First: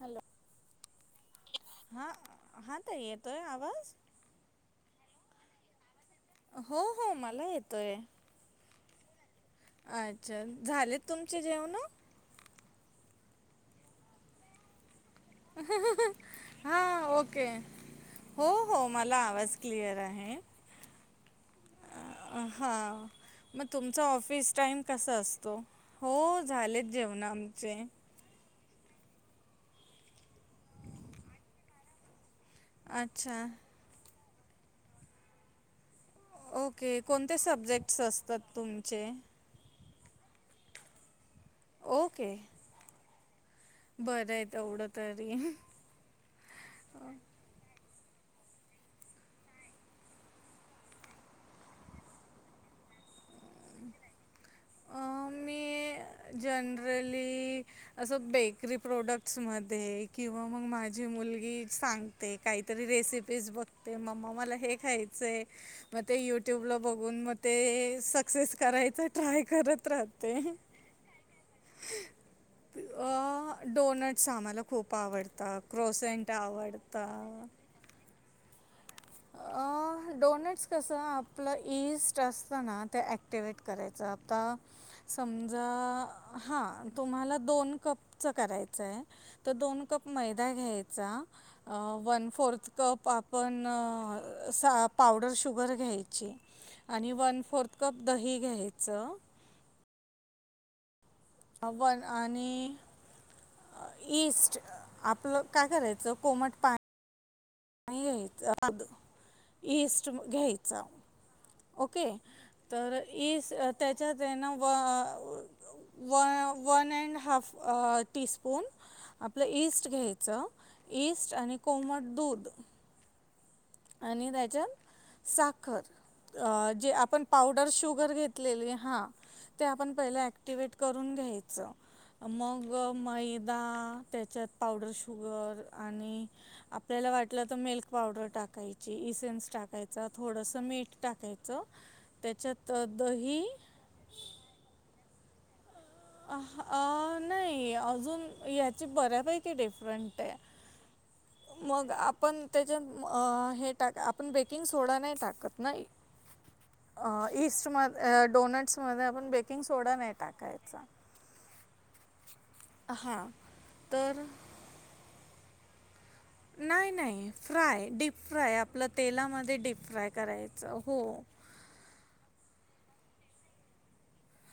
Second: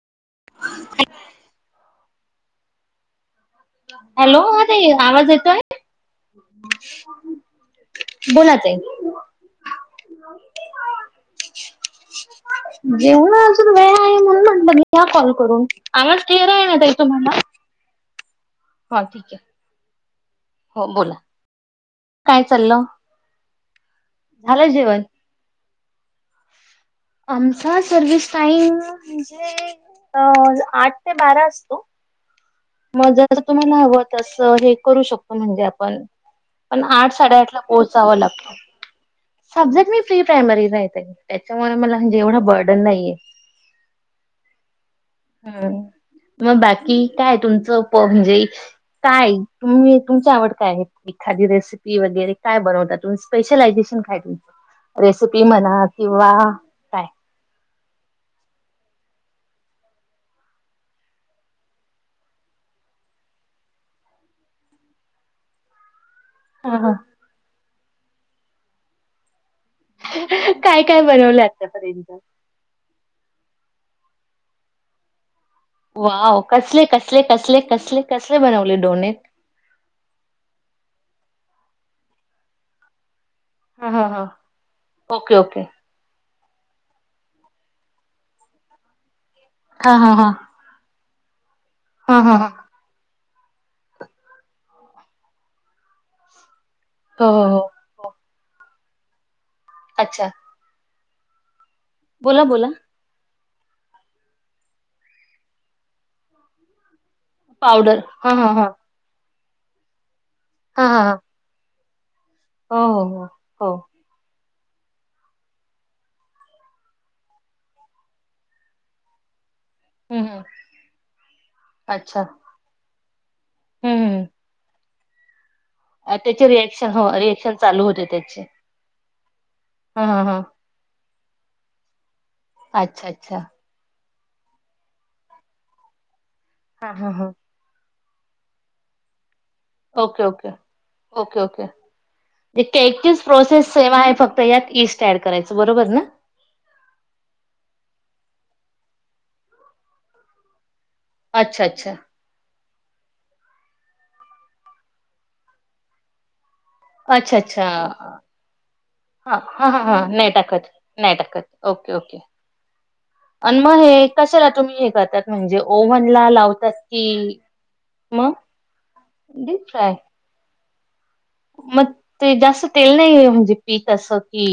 Hello! [unintelligible] हॅ हा, हा ताई येतोय आवाज? हॅलो, हा ताई आवाज येतोय? हो, हो मला येतोय. बोला, ताई अच्छा, झालेत तुमची जेवण? जेवण, अ अजून वेळ आहे, म्हणून म्हटलं मी करून, आवाज क्लिअर आहे, ना हा ताई तुम्हाला, ओके. हो, हो हा मला ठीक आहे आवाज, क्लिअर आहे. हो, बोला काय चालल. हां मग, तुमचा ऑफिस टाईम कसा असतो, हो झाले. आमचा सर्विस टाईम म्हणजे, आठ ते बारा असतो. मग, जर अच्छा तुम्हाला हवं त अस हे करू शकतो, म्हणजे आपण, पण, ओके आठ कोणते साडेआठ ला सब्जेक्ट्स पोहचावं लागतं. असतात तुमचे? सब्जेक्ट, मी प्री प्रायमरी राहते, त्याच्यामुळे मला ओके. जेएवढं बर्डन नाही येत. बरं आहे तेवढं तरी हम्, मग बाकी काय तुमचं प म्हणजे, काय, तुम्ही तुमची आवड काय आहे? एखादी रेसिपी वगैरे काय बनवता तुम् स्पेशलायझेशन काय आहे तुमचं, रेसिपी म्हणा किंवा, काय ररली, असं बेकरी प्रोडक्ट्समध्ये, किंवा मग माझी मुलगी सांग ते, काहीतरी रेसिपीज बघते. मम्मा मला हे खायचंय मग ते यु हा, ट्यूबला हा. बघून, मग ते सक्सेस करायचं, ट्राय करत. राहते काय, काय बनवलं आतापर्यंत? अ, डोनट्स आम्हाला खूप आवडतात. क्रोसेंट वाव, कसले -कसले- आवडतात कसले- कसले -कसले बनवले डोनेट. डोनट्स कसं, आपलं इशट असताना ते, ॲक्टिवेट, हा हा करायचां हा आता ओके ओके समजा हा, तुम्हाला दोन कपच, करायचं आहे. तर, दोन हा कप हा हा मैदा घ्यायचा, हा वन हा हा फोर्थ कप आप पण, सा पावडर शुगर घ्यायची, आणि हो वन हो हो फोर्थ, कप हो दही घ्यायचं. अच्छा, वन बोला आणि, बोला ईस्ट, आपलं काय करायचं, कोमट पाणी पावडर नाही हा घयच, हा हा अ इस्ट घ्यायच हा हा हा ओके. हो तर, हो हो ई हो त्याच्यात ना, व व -वन अँड हाफ टीस्पून, आपलं इस्ट हम्म हम्म घ्यायचं, ईस्ट आणि कोमट अच्छा दूध, हम्म हम्म आणि त्याच्यात, साखर, त्याचे रिएक्शन जे हो आपण रिएक्शन पावडर चालू होते शुगर त्याचे घेतलेली हां, ते आपण ह पहिलं ह ह ॲक्टिवेट करून घ्यायचं मग अच्छा अच्छा मैदा त्याच्यात पावडर शुगर आणि हा हा आपल्याला हा वाटलं तर मिल्क पावडर टाक कायची इसेन्स टाक कायचा ओके ओके थोडंसं मीठ ओके ओके टाकायचं म्हणजे त्याच्यात केकचीच दही. प्रोसेस सेम आहे फक्त यात इईस्ट ऍड करायचं बरोबर ना अह नाही अजून याची बऱ्यापैकी डिफरंट आहे अच्छा मग अच्छा आपण त्याच्यात अह हे टाक आपण बेकिंग सोडा नाही टाकत ना अच्छा अह अच्छा ईस्ट मग डोनट्स मध्ये आपण हा बेकिंग हा हा सोडा हा नाही टाकत टाकायचा नाही टाकत ओके ओके हां आणि मग हे तर कशाला तुम्ही हे करतात म्हणजे ओव्हन ला लाव नाही नाही फ्राय डीप फ्राय आपलं तेलामध्ये डीप फ्राय करायचं हो मग ते जास्त तेल नाही म्हणजे पीत असं की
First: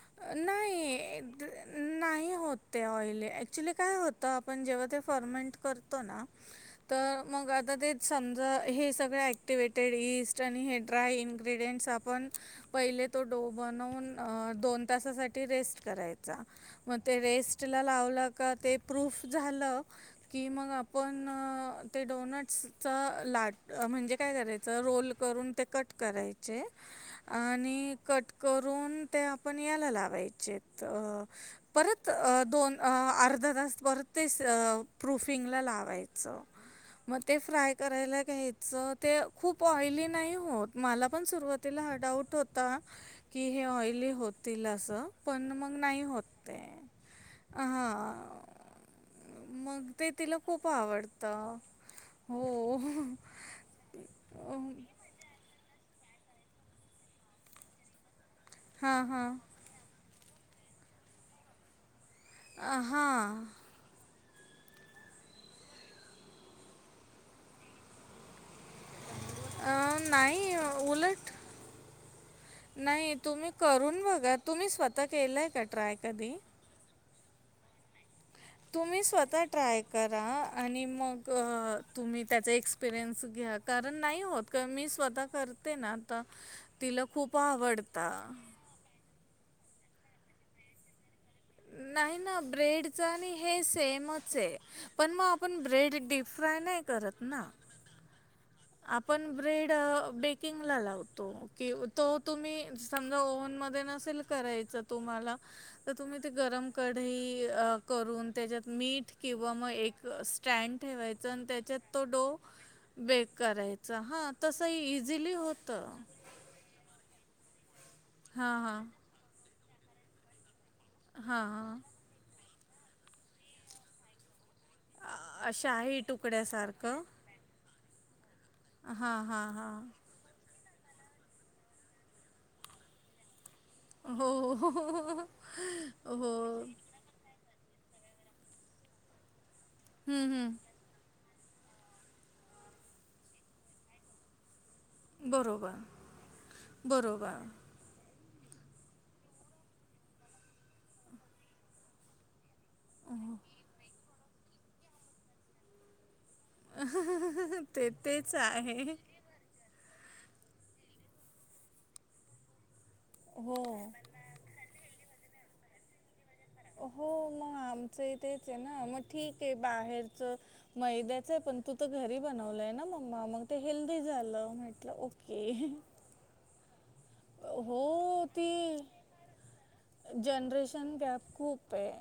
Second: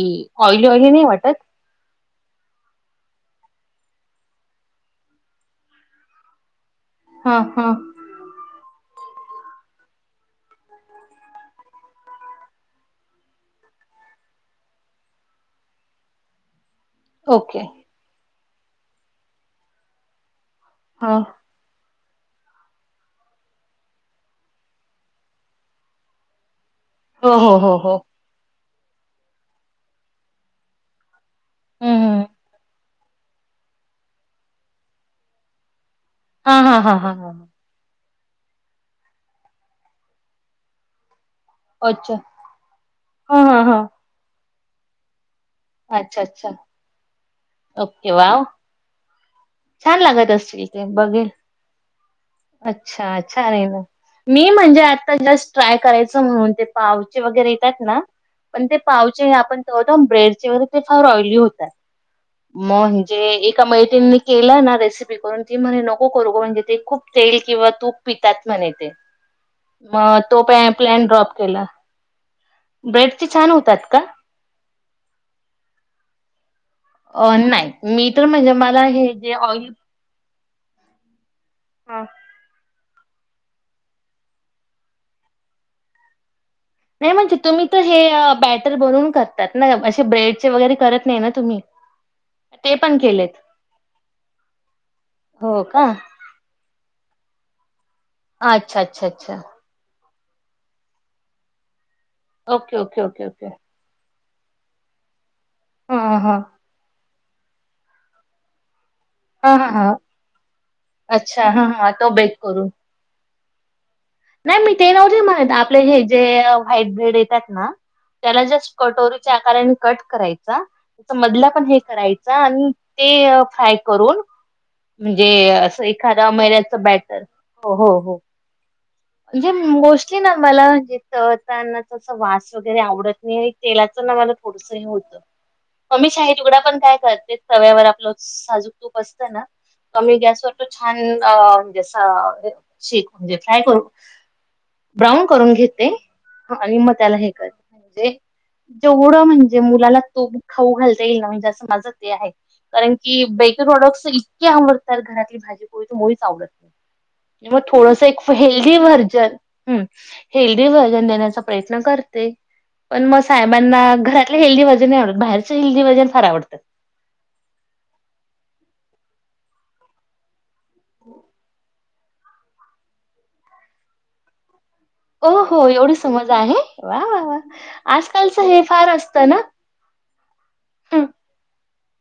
ऑइली ऑइली नाही वाटत नाही होत ते ऑइली ॲक्च्युली काय होतं आपण जेव्हा ते फर्मेंट करतो ना तर हा मग हा आता ते समजा हे सगळं ॲक्टिवेटेड इस्ट आणि हे ड्राय इंग्रिडियंट्स आपण पहिले तो डो बनवून दोन तासासाठी रेस्ट करायचा. मग ते ओके रेस्टला लावला का ते प्रूफ झालं की मग हा आपण ते डोनाट्स च लाट म्हणजे काय करायचं रोल करून ते कट कराय चे हो हो हो आणि हो कट करुन ते आप पण याला लावायचेत अह हम्म परत हम्म. अह दोन अह अर्धा तास परत ते अह प्रुफिंगला लावाय च हा हा हा हा मग हा. ते फ्राय करायला घ्यायचं ते खूप ऑइली नाही होत मला पण सुरुवात तीला हा अच्छा. डाऊट होता हा की हा हे हा. ऑली होतील अस पण मग नाही अच्छा होत अच्छा. ते हा ओके वाव. मग छान ते लागत तिला असतील खूप ते आवडत बघेल. अच्छा छान आहे मग मी अ, म्हणजे पहिलाच ट्राय करायच म्हणून ते पावचे वगैरे येतात ना पण ते हां, हां. पावचे आपण [unintelligible] ब्रेडचे वगैरे ते फार ऑइली होतात अ, म्हणजे हां. एका मैत्रिणींनी केला ना रेसिपी करून ती म्हणे नको करू ग म्हणजे ते खूप तेल किंवा तूप पितात म्हणे ते अं, मग तो प नाही प्लॅन उलट ड्रॉप केला नाही ब्रेडचे तुम्ही छान होतात का? करून बघा तुम्ही स्वतः केलंय का ट्राय कधी? अह नाही मी तर म्हणजे मला तुम्ही हे जे स्वतः ऑइल ट्राय करा आणि मग अह हां. तुम्ही त्याच एक्स पिरियन्स घ्या कारण नाही होत कारण मी स्वतः करते ना आता नाही म्हणजे तुम्ही तर हे बॅटर भरून करतात ना असे ब्रेड चे वगैरे करत नाही ना तुम्ही नाही ना ते पण ब्रेडच आणि केलेत? हे सेमच आहे, पण मग आपण हो का? ब्रेड डीप फ्राय नाही करत ना अच्छा, अच्छा, आपण अच्छा. ब्रेड बेकिंग ला लावतो कि तो तुम्ही ओके, ओके, समजा ओके, ओके. ओव्हन मध्ये नसेल करायचं तुम्हाला तर हां, तुम्ही हां, ते हां. गरम कढई करून त्याच्यात मीठ किंवा हां, मग हां, हां. एक स्टँड ठेवायच आणि अच्छा. हां, हां. त्याच्यात तो डो बेक करून. बेक करायचा, हा नाही मी ते नव्हती आपले हे जे व्हाईट ब्रेड येतात ना त्याला हां जस्ट हां कटोरीच्या आकाराने कट करायचा त हां मधला पण हे हां करायचा आणि ते अ फ्राय करून म्हणजे अ, असं शाही एखाद महिन्याचं तुकड्यासारखं बॅटर, हो हो हो हां हां म्हणजे हां मोस्टली ना मला म्हणजे तळतानाचा असा वास वगैरे आवडत मी तेलाच ना हो मला हो थोडस हे होतं, मग मी हो शाही तुकडा हो. पण काय करते तव्यावर आपलं साजूक तूप असतं ना, का मी हम्म, गॅसवर पण हम्म. छान अ म्हणजे असा शेक म्हणजे फ्राय करू? ब्राऊन करून बरोबर घेते आणि मग त्याला हे बरोबर करते जे जेवढं म्हणजे मुलाला तूप खाऊ घालता येईल ना, म्हणजे असं माझं ते आहे. कारण की बेकरी प्रॉडक्टस इतके आवडतात, घरातली भाजीपोळी तर मुळीच आवडत मग ते थोडस ते एक [unintelligible] हेल्दी व्हर्जन, हम्म हेल्दी व्हर्जन देण्याचा प्रयत्न करते. पण मग हो साहेबांना घरातलं हेल्दी व्हर्जन नाही आवडत बाहेरच हेल्दी व्हर्जन फार आवडतं. हो मग आमचं ही तेच आहे ना, मग ठीक आहे बाहेरच मैद्याच आहे पण तू तर घरी बनवलंय ना मम्मा मग ते हेल्दी झालं, म्हंट हो हो एवढी समज आहे, वा वा वा हो आजकालचं हे ती फार असतं ना जनरेशन हं, गॅप खूप आहे.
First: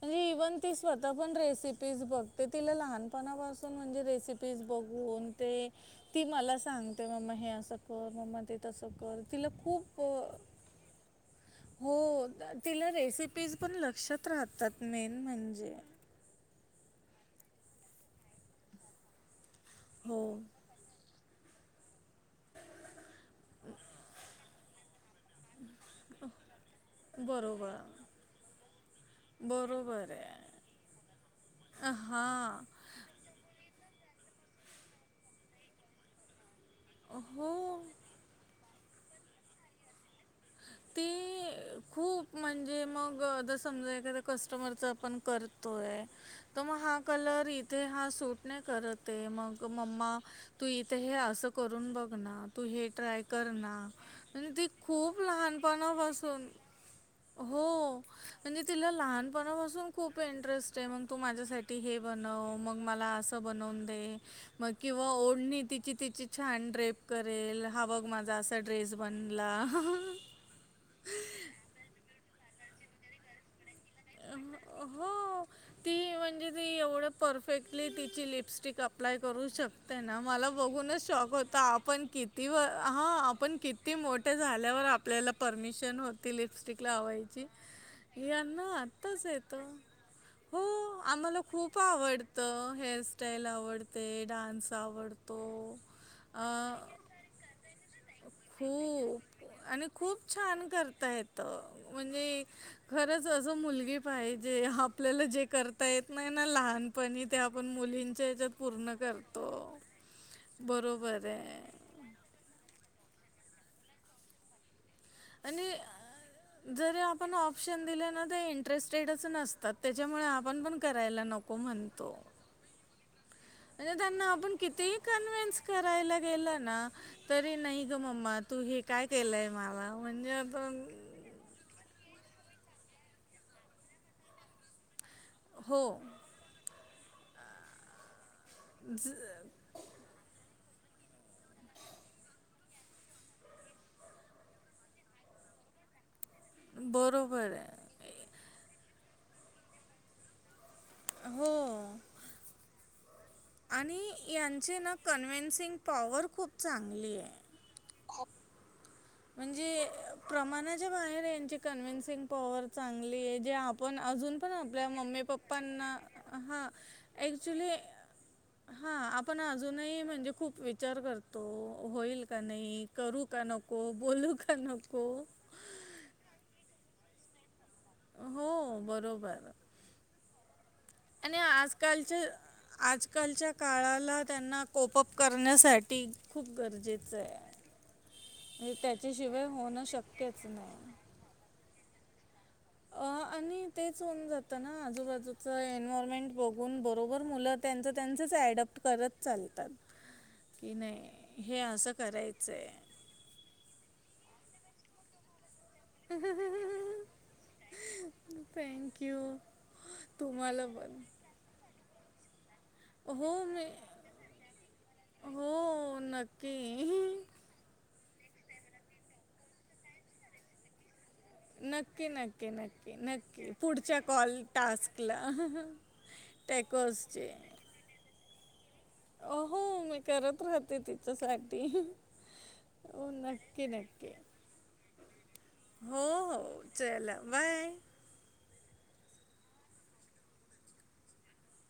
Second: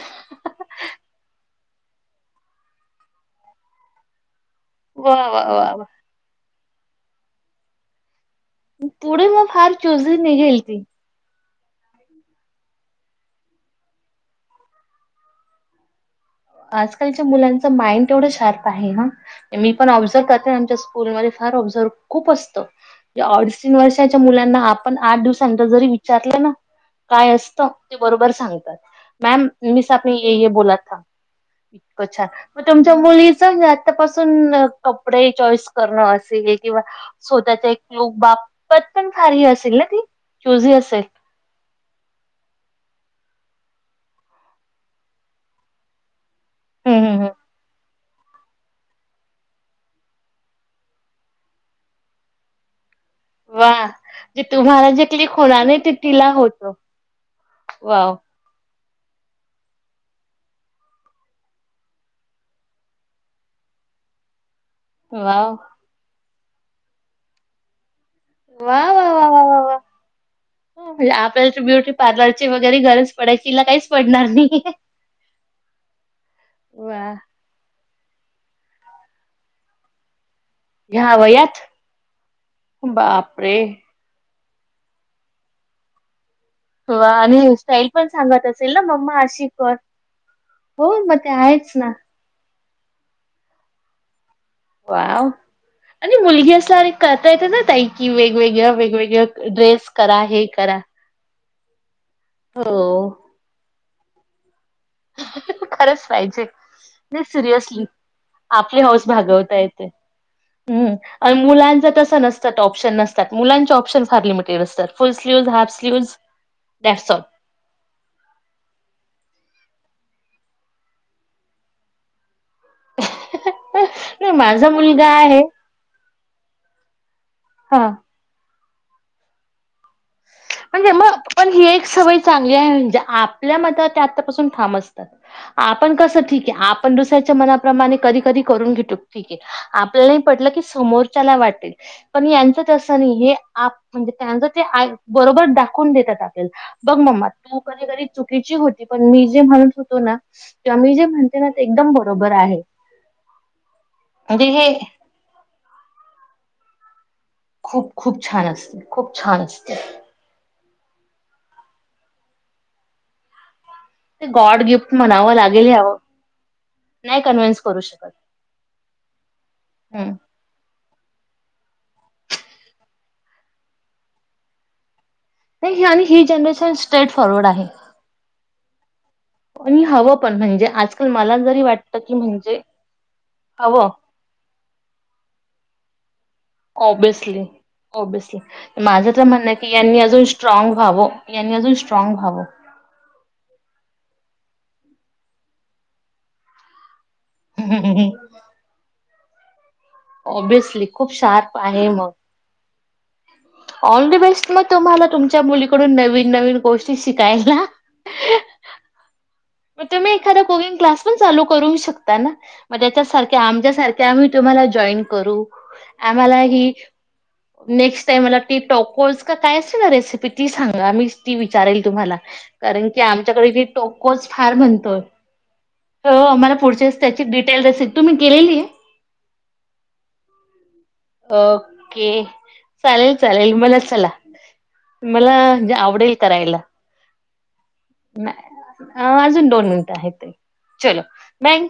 म्हणजे इव्हन ती स्वतः पण रेसिपीज बघते तिला लहानपणापासून म्हणजे रेसिपी पिज वा बघून वा वा ते वा ती मला सांगते मम्मा हे असं कर मम्मा ते तसं कर पुढे मग तिला फार खूप अ चुजी निघेल ती. हो, तिला रेसिपीज पण लक्षात राहतात मेन म्हणजे. आजकालच्या मुलांच माइंड तेवढं शार्प आहे ना, मी पण हो ऑब्झर्व्ह करते आमच्या स्कू स्कूलमध्ये फार ऑबझर्व्ह खूप असतं म्हणजे अडीच तीन वर्षाच्या मुलांना आपण आठ दिवसानंतर जरी विचारलं ना काय असत बरोबर ते बरोबर सांगतात, मॅम मिस आप बरोबर ने ये ये आहे बोला था. इतक छान, मग हां तुमच्या मुलीच म आतापासून कपडे चॉईस करणं असेल किंवा, स्वतःच्या हो एक लूक बापत पण भारी असेल ना ती? चुझी असेल ती खूप म्हणजे मग जर समजा एखाद्या कस्टमरच आपण करतोय तर म हम्म हा हम्म कलर इथे हा सूट नाही करत ये, मग मम्मा तू इथे हे असं करून बघ ना तू हे ट्राय कर हम्म वा ना जे म्हणजे ती खूप लहानपणापासून हो हो म्हणजे तिला लहानपणापासून खूप इंटरेस्ट आहे, मंग तू माझ्यासाठी हे बनव मग मला अस बनवून दे, मग किंवा वाव ओढणी तिची तिची छान ड्रेप करेल हा बघ माझा असा ड्रेस बनला, हा हा हो म्हणजे आपल्याला तर ब्युटी पार्लरची वगैरे गरज पडायची तिला काहीच पडणार नाही हो, ती म्हणजे ती वा एवढं परफ परफेक्टली तिची लिपस्टिक अप्लाय करू शकते ना मला बघूनच ह्या शॉक होता वयात आपण किती व, हा आपण बापरे किती मोठ मोठे झाल्यावर आपल्याला परमिशन होती लिपस्टिक वा आणि लावायची हेअरस्टाईल पण सांगत ह्यांना असेल ना मम्मा तसं अशी येतं, कर हो मग ते आम्हाला आहेच खूप ना. आवड त हेअरस्टाईल आवडते, डान्स वाव आवडतो अ ते येत ना ताई की वेगवेगळ वेगवेगळ ड्रेस करा, हे करा. अ, म्हणजे हो खरंच असं मुलगी पाहिजे ह आपल्याला जे करता खरंच येत नाही पाहिजे ना नाही लहानपणी ते आपण सिरियसली मुलींच्या ह्याच्यात पूर्ण करतो. हं, बरोबर आणि आहे मुलांच तस नसततात ऑप्शन नसतात मुलांचे ऑप्शन फार लिमिटेड असतात. फुल स्लीवज आणि हाफ स्लीवज जरी [unintelligible] आपण ऑप्शन दिल्यान ते इंटरेस्टेडच नसतात, त्याच्यामुळे आपण पण करायला नको म्हणतो. ह ह, म्हणजे त्यांना आपण कितीही कन्व्हेन्स करायला गेल ना तरी नाही हा ग मम्मा तू हे काय केलंय मला म्हणजे आता म्हणजे मग पण ही एक सवय चांगली आहे म्हणजे आपल्या मतात ते आत्तापासून ठाम अस आपण हो कसं ठीक आहे, आपण दुसऱ्याच्या मनाप्रमाणे कधी कधी करून घेतो ठीक हे. आपल्याला ही पटलं की समोरच्याला वाटेल. पण यांचं तसं नाही हे आप म्हणजे त्यांचं ते आय बरोबर दाखवून देतात आपल्याला बघ मम्मा बरोबर तू कधी कधी आहे. चुकीची होती पण मी जे म्हणत होतो ना किंवा, मी जे म्हणते ना ते एकदम हो बरोबर आहे. आणि म्हणजे हे यांचेना कन्वेन्सिंग पॉवर खूप चांगली आहे. खूप खूप छान असते. खूप छान म्हणजे असते. प्रमाणाच्या बाहेर यांची कन्व्हेन्सिंग पॉवर चांगली आहे जे पण ते अजून पण गॉड आपल्या गिफ्ट मम्मी म्हणावं लागेल पप्पांना ह्यावं हा नाही कन्व्हिन्स ॲक्च्युली करू शकत. हा आपण अजूनही हम्म. म्हणजे खूप वि विचार करतो होईल का नाही करू का नको बोलू का नको नाही आणि ही जनरेशन स्ट्रेट फॉरवर्ड आहे. हो बरोबर. आणि हवं पण म्हणजे आज आणि आजकालच्या आजकालच्या हवं काळाला त्यांना [unintelligible] करण्यासाठी - ऑब्यसली ऑब्यसली म्हणजे माझं तर त्याच्याशिवाय म्हणणं आहे की, होणं यांनी अजून शक्यच स्ट्रॉग नाही व्हावं. यांनी अजून स्ट्रॉंग व्हावं. अ आणि तेच होऊन जातना आजूबाजूचा एन्वरमेंट बघून बघू बरोबर मुलं त्यांच त्यांचच ॲडप्ट करत चालतात. कि ऑब्विसली खूप नाही शार्प हे आहे असं मग करायचंय ऑल द बेस्ट मग तुम्हाला तुमच्या मुलीकडून नवीन नवीन गोष्टी शिकायला. थँक्यू. मग तुम्ही एखादा कुकिंग क्लास पण चालू करू शकता ना मग त्याच्या हो सारख्या मी आमच्या सारखे आम्ही तुम्हाला जॉईन करू हो आम्हाला हि नक्की नेक्स्ट टाईम मला ती टोकोल्स काय असते ना रेसिपी ती सांगा मी ती विचारेल नक्की तुम्हाला, नक्की कारण नक्की की नक्की आमच्याकडे पुढच्या टोकोल्स कॉल म्हणतोय टास्कला हो आम्हाला पुढचे त्याची टॅकोसचे डिटेल रस तुम्ही गेलेली अ हो मी करत राहते ती. ओके चालेल चालेल नक्की मला चला नक्की मला म्हणजे हो आवडेल हो करायला. चला बाय. अजून दोन मिनिटं आहेत तरी चलो बाय.